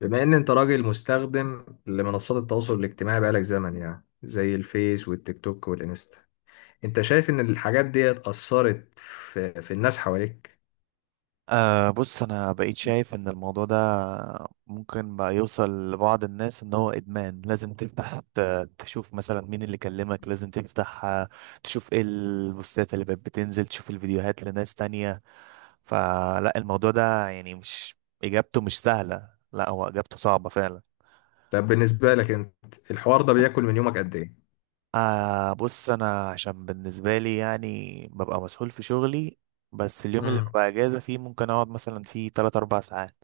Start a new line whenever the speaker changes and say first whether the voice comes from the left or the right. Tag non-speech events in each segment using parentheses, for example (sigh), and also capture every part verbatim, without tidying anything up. left: بما ان انت راجل مستخدم لمنصات التواصل الاجتماعي بقالك زمن، يعني زي الفيس والتيك توك والانستا. انت شايف ان الحاجات دي اثرت في, في الناس حواليك؟
right: أه، بص انا بقيت شايف ان الموضوع ده ممكن بقى يوصل لبعض الناس ان هو ادمان. لازم تفتح، ت- تشوف مثلا مين اللي كلمك، لازم تفتح آه، تشوف ايه البوستات اللي بقت بتنزل، تشوف الفيديوهات لناس تانية. فلا الموضوع ده يعني مش اجابته مش سهلة، لا هو اجابته صعبة فعلا.
left: طب بالنسبة لك انت، الحوار ده بياكل من يومك قد ايه؟
right: أه، بص انا عشان بالنسبة لي يعني ببقى مسؤول في شغلي، بس اليوم اللي
left: امم
right: ببقى اجازة فيه ممكن اقعد مثلا فيه ثلاث أربع ساعات.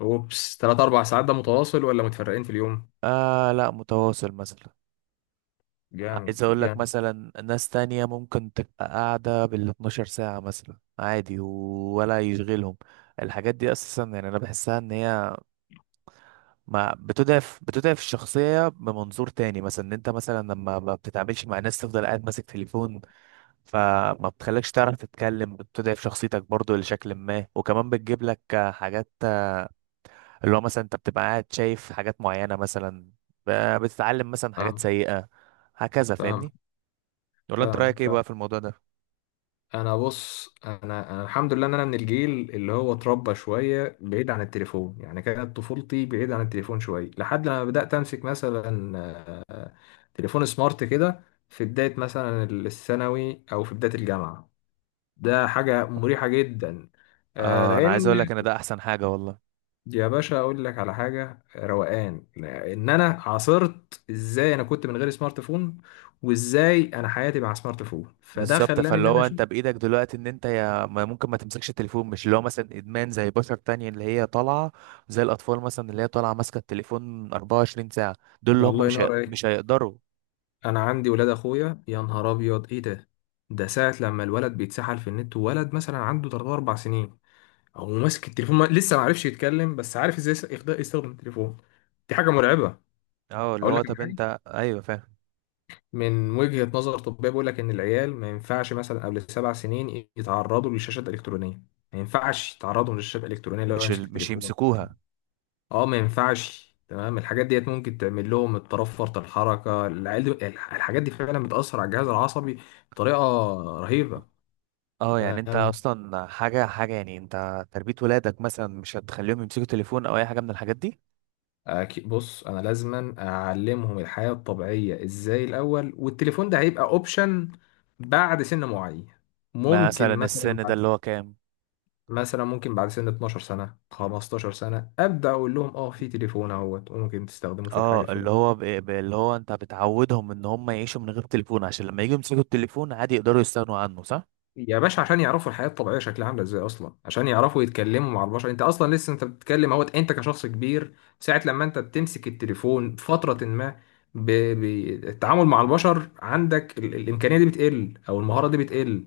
left: اوبس، تلاتة أربعة ساعات، ده متواصل ولا متفرقين في اليوم؟
right: آه، لا متواصل مثلا. عايز
left: جامد
right: اقول لك
left: جامد.
right: مثلا ناس تانية ممكن تبقى قاعدة بال اثنتي عشرة ساعة مثلا عادي و- ولا يشغلهم. الحاجات دي اساسا يعني انا بحسها ان هي ما بتضعف، بتضعف الشخصية بمنظور تاني، مثلا ان انت مثلا لما ما بتتعاملش مع ناس تفضل قاعد ماسك تليفون، فما بتخليكش تعرف تتكلم، بتضعف شخصيتك برضو لشكل ما، وكمان بتجيب لك حاجات اللي هو مثلا انت بتبقى قاعد شايف حاجات معينة، مثلا ب- بتتعلم مثلا حاجات
left: فاهم.
right: سيئة. هكذا
left: فاهم.
right: فاهمني؟ ولا انت
left: فاهمك،
right: رأيك ايه
left: فاهم.
right: بقى في الموضوع ده؟
left: انا، بص، انا، انا الحمد لله ان انا من الجيل اللي هو اتربى شويه بعيد عن التليفون، يعني كانت طفولتي بعيد عن التليفون شويه لحد لما بدات امسك مثلا تليفون سمارت كده في بداية مثلا الثانوي أو في بداية الجامعة. ده حاجة مريحة جدا. آه،
right: اه، انا عايز
left: لأن...
right: اقول لك ان ده احسن حاجه والله.
left: يا باشا أقول لك على حاجة، آه، روقان إن أنا عاصرت إزاي أنا كنت من غير سمارت فون وإزاي أنا حياتي مع سمارت فون. فده
right: بالظبط،
left: خلاني إن
right: فاللي
left: أنا
right: هو
left: أشوف.
right: انت بايدك دلوقتي ان انت يا ما ممكن ما تمسكش التليفون، مش اللي هو مثلا ادمان زي بشر تانية اللي هي طالعه، زي الاطفال مثلا اللي هي طالعه ماسكه التليفون أربعة وعشرين ساعه. دول اللي هم
left: الله
right: مش هي-
left: ينور عليك.
right: مش هيقدروا.
left: أنا عندي ولاد أخويا، يا نهار أبيض إيه ده! ده ساعة لما الولد بيتسحل في النت، وولد مثلا عنده ثلاث أربع سنين هو ماسك التليفون، ما... لسه ما عرفش يتكلم بس عارف ازاي يس- يخد- يستخدم التليفون. دي حاجه مرعبه.
right: اه اللي
left: اقول
right: هو
left: لك على
right: طب
left: حاجه،
right: انت، ايوه فاهم.
left: من وجهه نظر طبيه بيقول لك ان العيال ما ينفعش مثلا قبل سبع سنين يتعرضوا للشاشات الالكترونيه. ما ينفعش يتعرضوا للشاشات الالكترونيه لو
right: مش
left: يمسك
right: ال... مش
left: التليفون.
right: يمسكوها.
left: اه ما ينفعش، تمام. الحاجات ديت ممكن تعمل لهم اضطراب فرط الحركه. العيال دي الح- الحاجات دي فعلا بتاثر على الجهاز العصبي بطريقه رهيبه.
right: اه يعني انت
left: تمام.
right: اصلا، حاجه حاجه، يعني انت تربيه ولادك مثلا مش هتخليهم يمسكوا تليفون او اي حاجه من الحاجات دي.
left: أكي- بص انا لازما اعلمهم الحياة الطبيعية ازاي الاول، والتليفون ده هيبقى اوبشن بعد سن معين.
right: مثلا
left: ممكن مثلا
right: السن ده
left: بعد،
right: اللي هو كام؟
left: مثلا ممكن بعد سن 12 سنة 15 سنة ابدا اقول لهم اه في تليفون اهوت وممكن تستخدمه في الحاجة
right: اه اللي
left: الفلانية.
right: هو ب... ب- اللي هو انت بتعودهم ان هم يعيشوا من غير تليفون عشان لما يجوا يمسكوا التليفون عادي يقدروا يستغنوا عنه، صح؟
left: يا باشا، عشان يعرفوا الحياة الطبيعية شكلها عاملة ازاي أصلا، عشان يعرفوا يتكلموا مع البشر. أنت أصلا لسه أنت بتتكلم أهوت، أنت كشخص كبير ساعة لما أنت بتمسك التليفون فترة ما، ب- ب- التعامل مع البشر عندك ال- الإمكانية دي بتقل أو المهارة دي بتقل.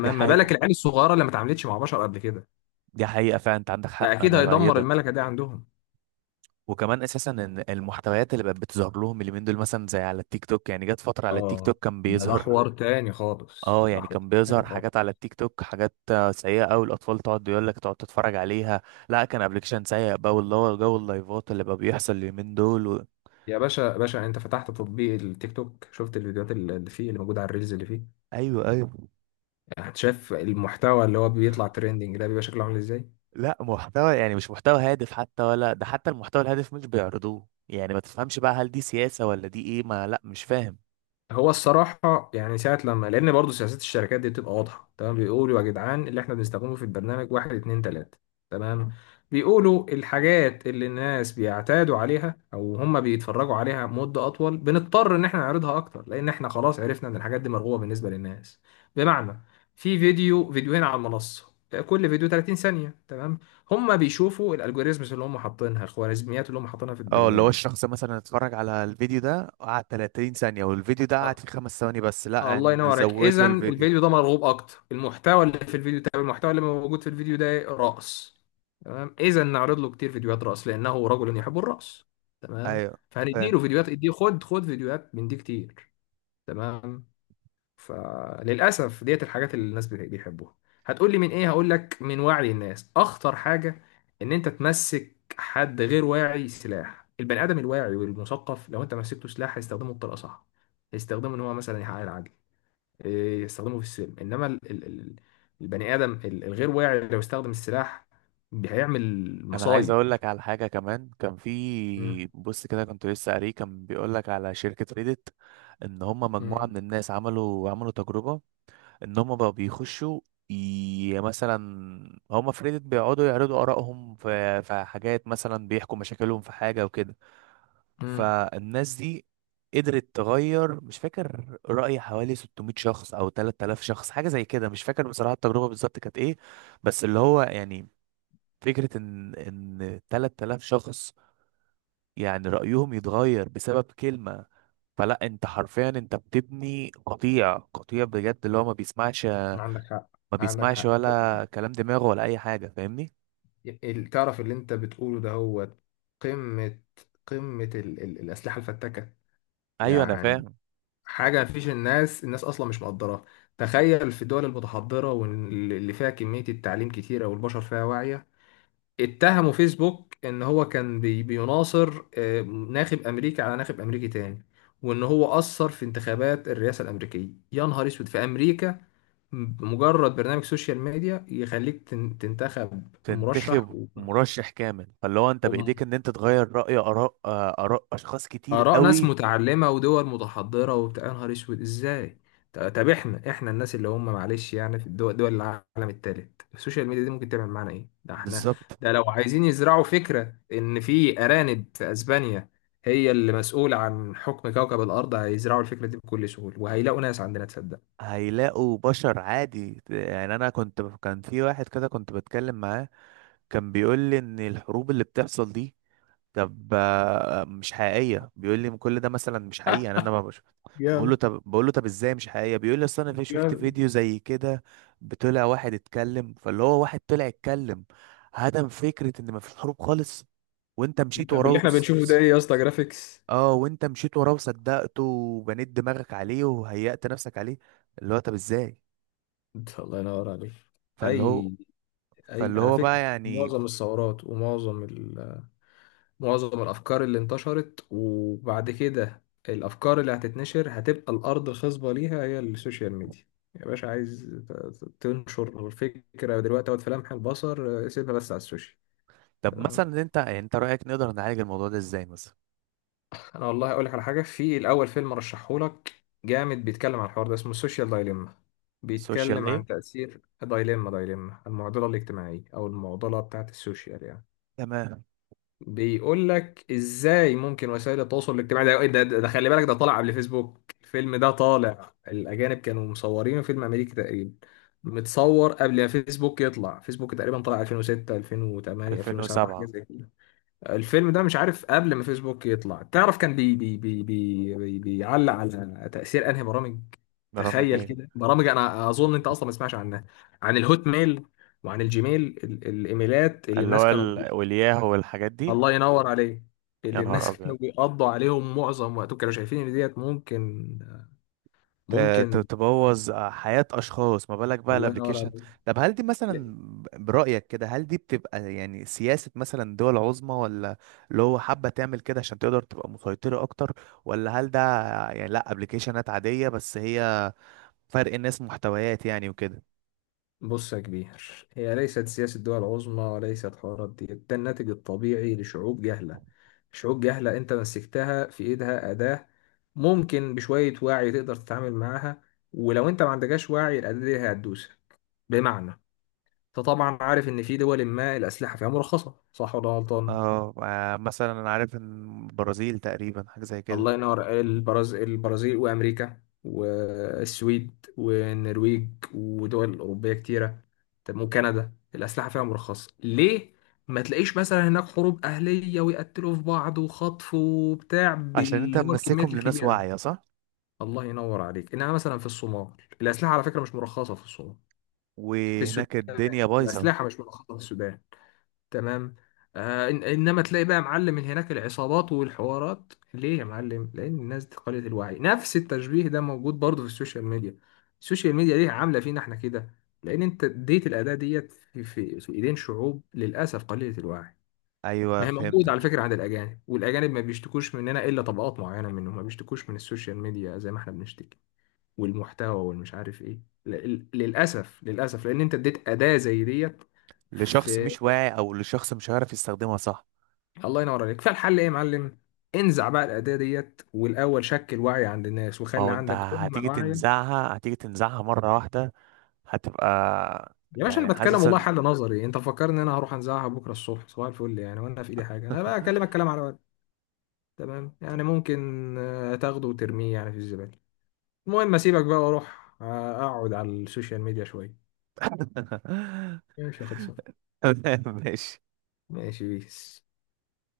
right: دي
left: ما بالك
right: حقيقة،
left: العيال الصغيرة اللي ما اتعاملتش مع بشر قبل كده؟
right: دي حقيقة فعلا، انت عندك حق،
left: ده أكيد
right: انا
left: هيدمر
right: بأيدك.
left: الملكة دي عندهم.
right: وكمان اساسا ان المحتويات اللي بقت بتظهر لهم اليومين دول، مثلا زي على التيك توك، يعني جت فترة على التيك
left: آه.
right: توك كان
left: ده ده
right: بيظهر.
left: حوار تاني خالص،
right: اه
left: ده
right: يعني
left: حوار
right: كان
left: تاني
right: بيظهر
left: خالص.
right: حاجات على التيك توك، حاجات آه، سيئة أوي، الأطفال تقعد يقول لك تقعد تتفرج عليها. لا كان ابلكيشن سيء بقى، واللي هو جو اللايفات اللي بقى بيحصل اليومين دول و...
left: يا باشا باشا، أنت فتحت تطبيق التيك توك، شفت الفيديوهات اللي فيه، اللي موجودة على الريلز اللي فيه؟
right: ايوه، ايوه.
left: يعني انت شايف المحتوى اللي هو بيطلع تريندنج ده بيبقى شكله عامل ازاي؟
right: لا محتوى يعني مش محتوى هادف حتى، ولا ده حتى المحتوى الهادف مش بيعرضوه، يعني ما تفهمش بقى هل دي سياسة ولا دي ايه، ما لا مش فاهم.
left: هو الصراحة يعني ساعة لما، لأن برضه سياسات الشركات دي بتبقى واضحة. تمام؟ بيقولوا يا جدعان اللي احنا بنستخدمه في البرنامج واحد اتنين تلاتة. تمام؟ بيقولوا الحاجات اللي الناس بيعتادوا عليها أو هم بيتفرجوا عليها مدة أطول بنضطر إن احنا نعرضها أكتر، لأن احنا خلاص عرفنا إن الحاجات دي مرغوبة بالنسبة للناس. بمعنى، في فيديو فيديوهين على المنصة، كل فيديو 30 ثانية، تمام؟ هم بيشوفوا الالجوريزمز اللي هم حاطينها، الخوارزميات اللي هم حاطينها في
right: اه اللي هو
left: البرنامج.
right: الشخص مثلا اتفرج على الفيديو ده قعد ثلاثين ثانية، والفيديو ده قعد
left: آه،
right: فيه خمس ثواني بس،
left: آه،
right: لا
left: الله ينور عليك.
right: نزود له
left: اذا
right: الفيديو.
left: الفيديو ده مرغوب اكتر، المحتوى اللي في الفيديو، طب المحتوى اللي موجود في الفيديو ده إيه؟ رقص. تمام، اذا نعرض له كتير فيديوهات رقص لانه رجل يحب الرقص. تمام.
right: ايوه فاهم.
left: فهنديله فيديوهات، اديه خد خد فيديوهات من دي كتير. تمام. فللاسف ديت الحاجات اللي الناس بي- بيحبوها. هتقول لي من ايه؟ هقول لك من وعي الناس. اخطر حاجه ان انت تمسك حد غير واعي سلاح. البني ادم الواعي والمثقف لو انت مسكته سلاح هيستخدمه بطريقه صح، هيستخدمه ان هو مثلا يحقق العدل، إيه، يستخدمه في السلم. انما ال- ال- ال- البني ادم ال- الغير واعي لو استخدم السلاح هيعمل
right: انا عايز
left: مصايب.
right: اقول لك على حاجه كمان، كان
left: مم.
right: في بص كده كنت لسه قاريه، كان بيقول لك على شركه ريدت ان هم مجموعه
left: مم.
right: من الناس عملوا عملوا تجربه، ان هم بقى بيخشوا، ي- مثلا هم في ريدت بيقعدوا يعرضوا ارائهم في في حاجات، مثلا بيحكوا مشاكلهم في حاجه وكده.
left: مم.
right: فالناس دي قدرت تغير، مش فاكر، رأي حوالي ستمائة شخص او تلات آلاف شخص حاجه زي كده، مش فاكر بصراحه التجربه بالظبط كانت ايه. بس اللي هو يعني فكرة ان ان تلات آلاف شخص يعني رأيهم يتغير بسبب كلمة، فلا انت حرفيا انت بتبني قطيع، قطيع بجد اللي هو ما بيسمعش،
left: عندك حق.
right: ما
left: عندك
right: بيسمعش
left: حق.
right: ولا كلام دماغه ولا اي حاجة، فاهمني؟
left: ال- تعرف اللي انت بتقوله ده هو قمة، قمة ال ال الأسلحة الفتاكة.
right: ايوه انا
left: يعني
right: فاهم.
left: حاجة مفيش. الناس، الناس أصلا مش مقدراها. تخيل في الدول المتحضرة واللي فيها كمية التعليم كتيرة والبشر فيها واعية اتهموا فيسبوك ان هو كان بي بيناصر آه، ناخب امريكي على ناخب امريكي تاني، وان هو اثر في انتخابات الرئاسه الامريكيه. يا نهار اسود في امريكا! بمجرد برنامج سوشيال ميديا يخليك تن- تنتخب مرشح
right: تنتخب مرشح كامل، فاللي هو انت
left: و...
right: بايديك ان انت تغير رأي، اراء آه، اراء اشخاص كتير
left: آراء ناس
right: قوي.
left: متعلمة ودول متحضرة وبتاع، يا نهار أسود إزاي؟ ط- طب إحنا، إحنا الناس اللي هم معلش يعني في الدول، دول العالم التالت، السوشيال ميديا دي ممكن تعمل معانا إيه؟ ده إحنا،
right: بالظبط،
left: ده لو عايزين يزرعوا فكرة إن في أرانب في أسبانيا هي اللي مسؤولة عن حكم كوكب الأرض هيزرعوا الفكرة دي بكل سهولة وهيلاقوا ناس عندنا تصدق.
right: هيلاقوا بشر عادي. يعني انا كنت، كان في واحد كده كنت بتكلم معاه، كان بيقول لي ان الحروب اللي بتحصل دي، طب آه، مش حقيقيه، بيقول لي كل ده مثلا مش حقيقي يعني انا ما بشوف. بقول له
left: جامد
right: طب بقول له طب ازاي مش حقيقيه؟ بيقول لي اصل انا في شفت
left: جامد.
right: فيديو زي كده، بطلع واحد اتكلم، فاللي هو واحد طلع اتكلم هدم فكره ان ما فيش حروب خالص، وانت مشيت
left: طب اللي
right: وراه
left: إحنا
right: وس-
left: بنشوفه ده
right: وس-
left: إيه يا اسطى، جرافيكس؟
right: اه، وانت مشيت وراه وصدقته وبنيت دماغك عليه وهيأت نفسك عليه. اللي هو طب ازاي؟
left: الله ينور عليك.
right: فاللي هو،
left: أي، أي
right: فاللي
left: على
right: هو
left: فكرة
right: بقى يعني،
left: معظم الثورات، ومعظم ال معظم الأفكار اللي انتشرت، وبعد كده الأفكار اللي هتتنشر، هتبقى الأرض الخصبة ليها هي السوشيال ميديا. يا باشا عايز ت- ت- تنشر الفكرة دلوقتي أو في لمح البصر، آه، سيبها بس على السوشيال.
right: طب
left: تمام.
right: مثلا انت يعني انت رأيك نقدر نعالج الموضوع ده ازاي مثلا؟
left: أنا والله أقول لك على حاجة في الأول، فيلم رشحهولك جامد بيتكلم عن الحوار ده، اسمه السوشيال دايليما.
right: سوشيال
left: بيتكلم
right: ايه؟
left: عن تأثير دايليما، دايليما المعضلة الاجتماعية أو المعضلة بتاعت السوشيال يعني.
right: تمام.
left: بيقول لك ازاي ممكن وسائل التواصل الاجتماعي ده إيه؟ ده, ده, ده خلي بالك ده طالع قبل فيسبوك، الفيلم ده طالع الاجانب كانوا مصورينه، فيلم امريكي تقريبا، متصور قبل ما فيسبوك يطلع. فيسبوك تقريبا طلع الفين وستة الفين وتمانية الفين وسبعة حاجه
right: ألفين و سبعة؟
left: زي كده. الفيلم ده مش عارف قبل ما فيسبوك يطلع، تعرف كان بي بي بي بي بي بيعلق على تاثير انهي برامج؟
right: برامج
left: تخيل
right: ايه؟
left: كده برامج انا اظن انت اصلا ما تسمعش عنها، عن الهوت ميل وعن الجيميل، ال- الايميلات اللي
right: اللي
left: الناس
right: هو
left: كانوا...
right: ال- والياهو والحاجات دي.
left: الله ينور عليك.
right: يا
left: اللي
right: نهار
left: الناس (laughs)
right: ابيض،
left: كانوا بيقضوا عليهم معظم وقتهم، كانوا شايفين ان ديت ممكن،
right: ت- ت-
left: ممكن.
right: تبوظ حياة اشخاص، ما بالك بقى
left: الله ينور
right: الابليكيشن.
left: عليك.
right: طب هل دي
left: لا،
right: مثلا برأيك كده هل دي بتبقى يعني سياسة مثلا دول عظمى، ولا اللي هو حابة تعمل كده عشان تقدر تبقى مسيطرة اكتر، ولا هل ده يعني لا ابليكيشنات عادية بس هي فرق الناس، محتويات يعني وكده؟
left: بص يا كبير، هي ليست سياسة دول عظمى وليست حوارات. دي ده الناتج الطبيعي لشعوب جهلة. شعوب جهلة انت مسكتها في ايدها أداة ممكن بشوية وعي تقدر تتعامل معاها، ولو انت ما عندكش وعي الأداة دي هتدوسك. بمعنى، انت طبعا عارف ان في دول ما الأسلحة فيها مرخصة، صح ولا غلطان؟
right: اه آه، مثلا انا عارف ان البرازيل تقريبا حاجه زي كده.
left: الله ينور. البرازيل، البرازيل وامريكا والسويد والنرويج ودول اوروبيه كتيره. طب وكندا، الاسلحه فيها مرخصه ليه؟ ما تلاقيش مثلا هناك حروب اهليه ويقتلوا في بعض وخطف وبتاع
right: عشان انت
left: بال هو الكميات
right: ممسكهم لناس
left: الكبيره.
right: واعيه، صح.
left: الله ينور عليك. انها مثلا في الصومال، الاسلحه على فكره مش مرخصه في الصومال. في السودان
right: وهناك الدنيا بايظه.
left: الاسلحه مش مرخصه في السودان. تمام. آه، إن- انما تلاقي بقى معلم هناك العصابات والحوارات ليه يا معلم؟ لان الناس دي قليلة الوعي. نفس التشبيه ده موجود برضه في السوشيال ميديا. السوشيال ميديا ليه عامله فينا احنا كده؟ لان انت اديت الاداه ديت في, في, في ايدين شعوب للاسف قليله الوعي.
right: ايوه
left: ما هي موجودة على
right: فهمتك.
left: فكرة عند الأجانب، والأجانب ما بيشتكوش مننا، إلا طبقات معينة منهم ما بيشتكوش من السوشيال ميديا زي ما احنا بنشتكي، والمحتوى والمش عارف إيه. ل- ل- للأسف، للأسف لأن أنت اديت أداة زي ديت.
right: لشخص مش واعي او لشخص مش هيعرف يستخدمها، صح.
left: الله ينور عليك. فالحل ايه يا معلم؟ انزع بقى الاداه ديت والاول شكل وعي عند الناس
right: ما
left: وخلي
right: هو انت
left: عندك
right: هتيجي
left: امه واعيه.
right: تنزعها، هتيجي تنزعها مره واحده، هتبقى
left: يا باشا انا
right: يعني
left: بتكلم
right: حاسس
left: والله
right: ان
left: حل نظري، انت فكرني ان انا هروح انزعها بكره الصبح صباح الفل، يعني وانا في ايدي حاجه انا بقى اكلمك كلام على ورق. تمام، يعني ممكن آه، تاخده وترميه يعني في الزباله. المهم اسيبك بقى واروح آه، اقعد على السوشيال ميديا شويه.
right: (laughs)
left: ماشي، خلصان.
right: ماشي.
left: ماشي، بيس.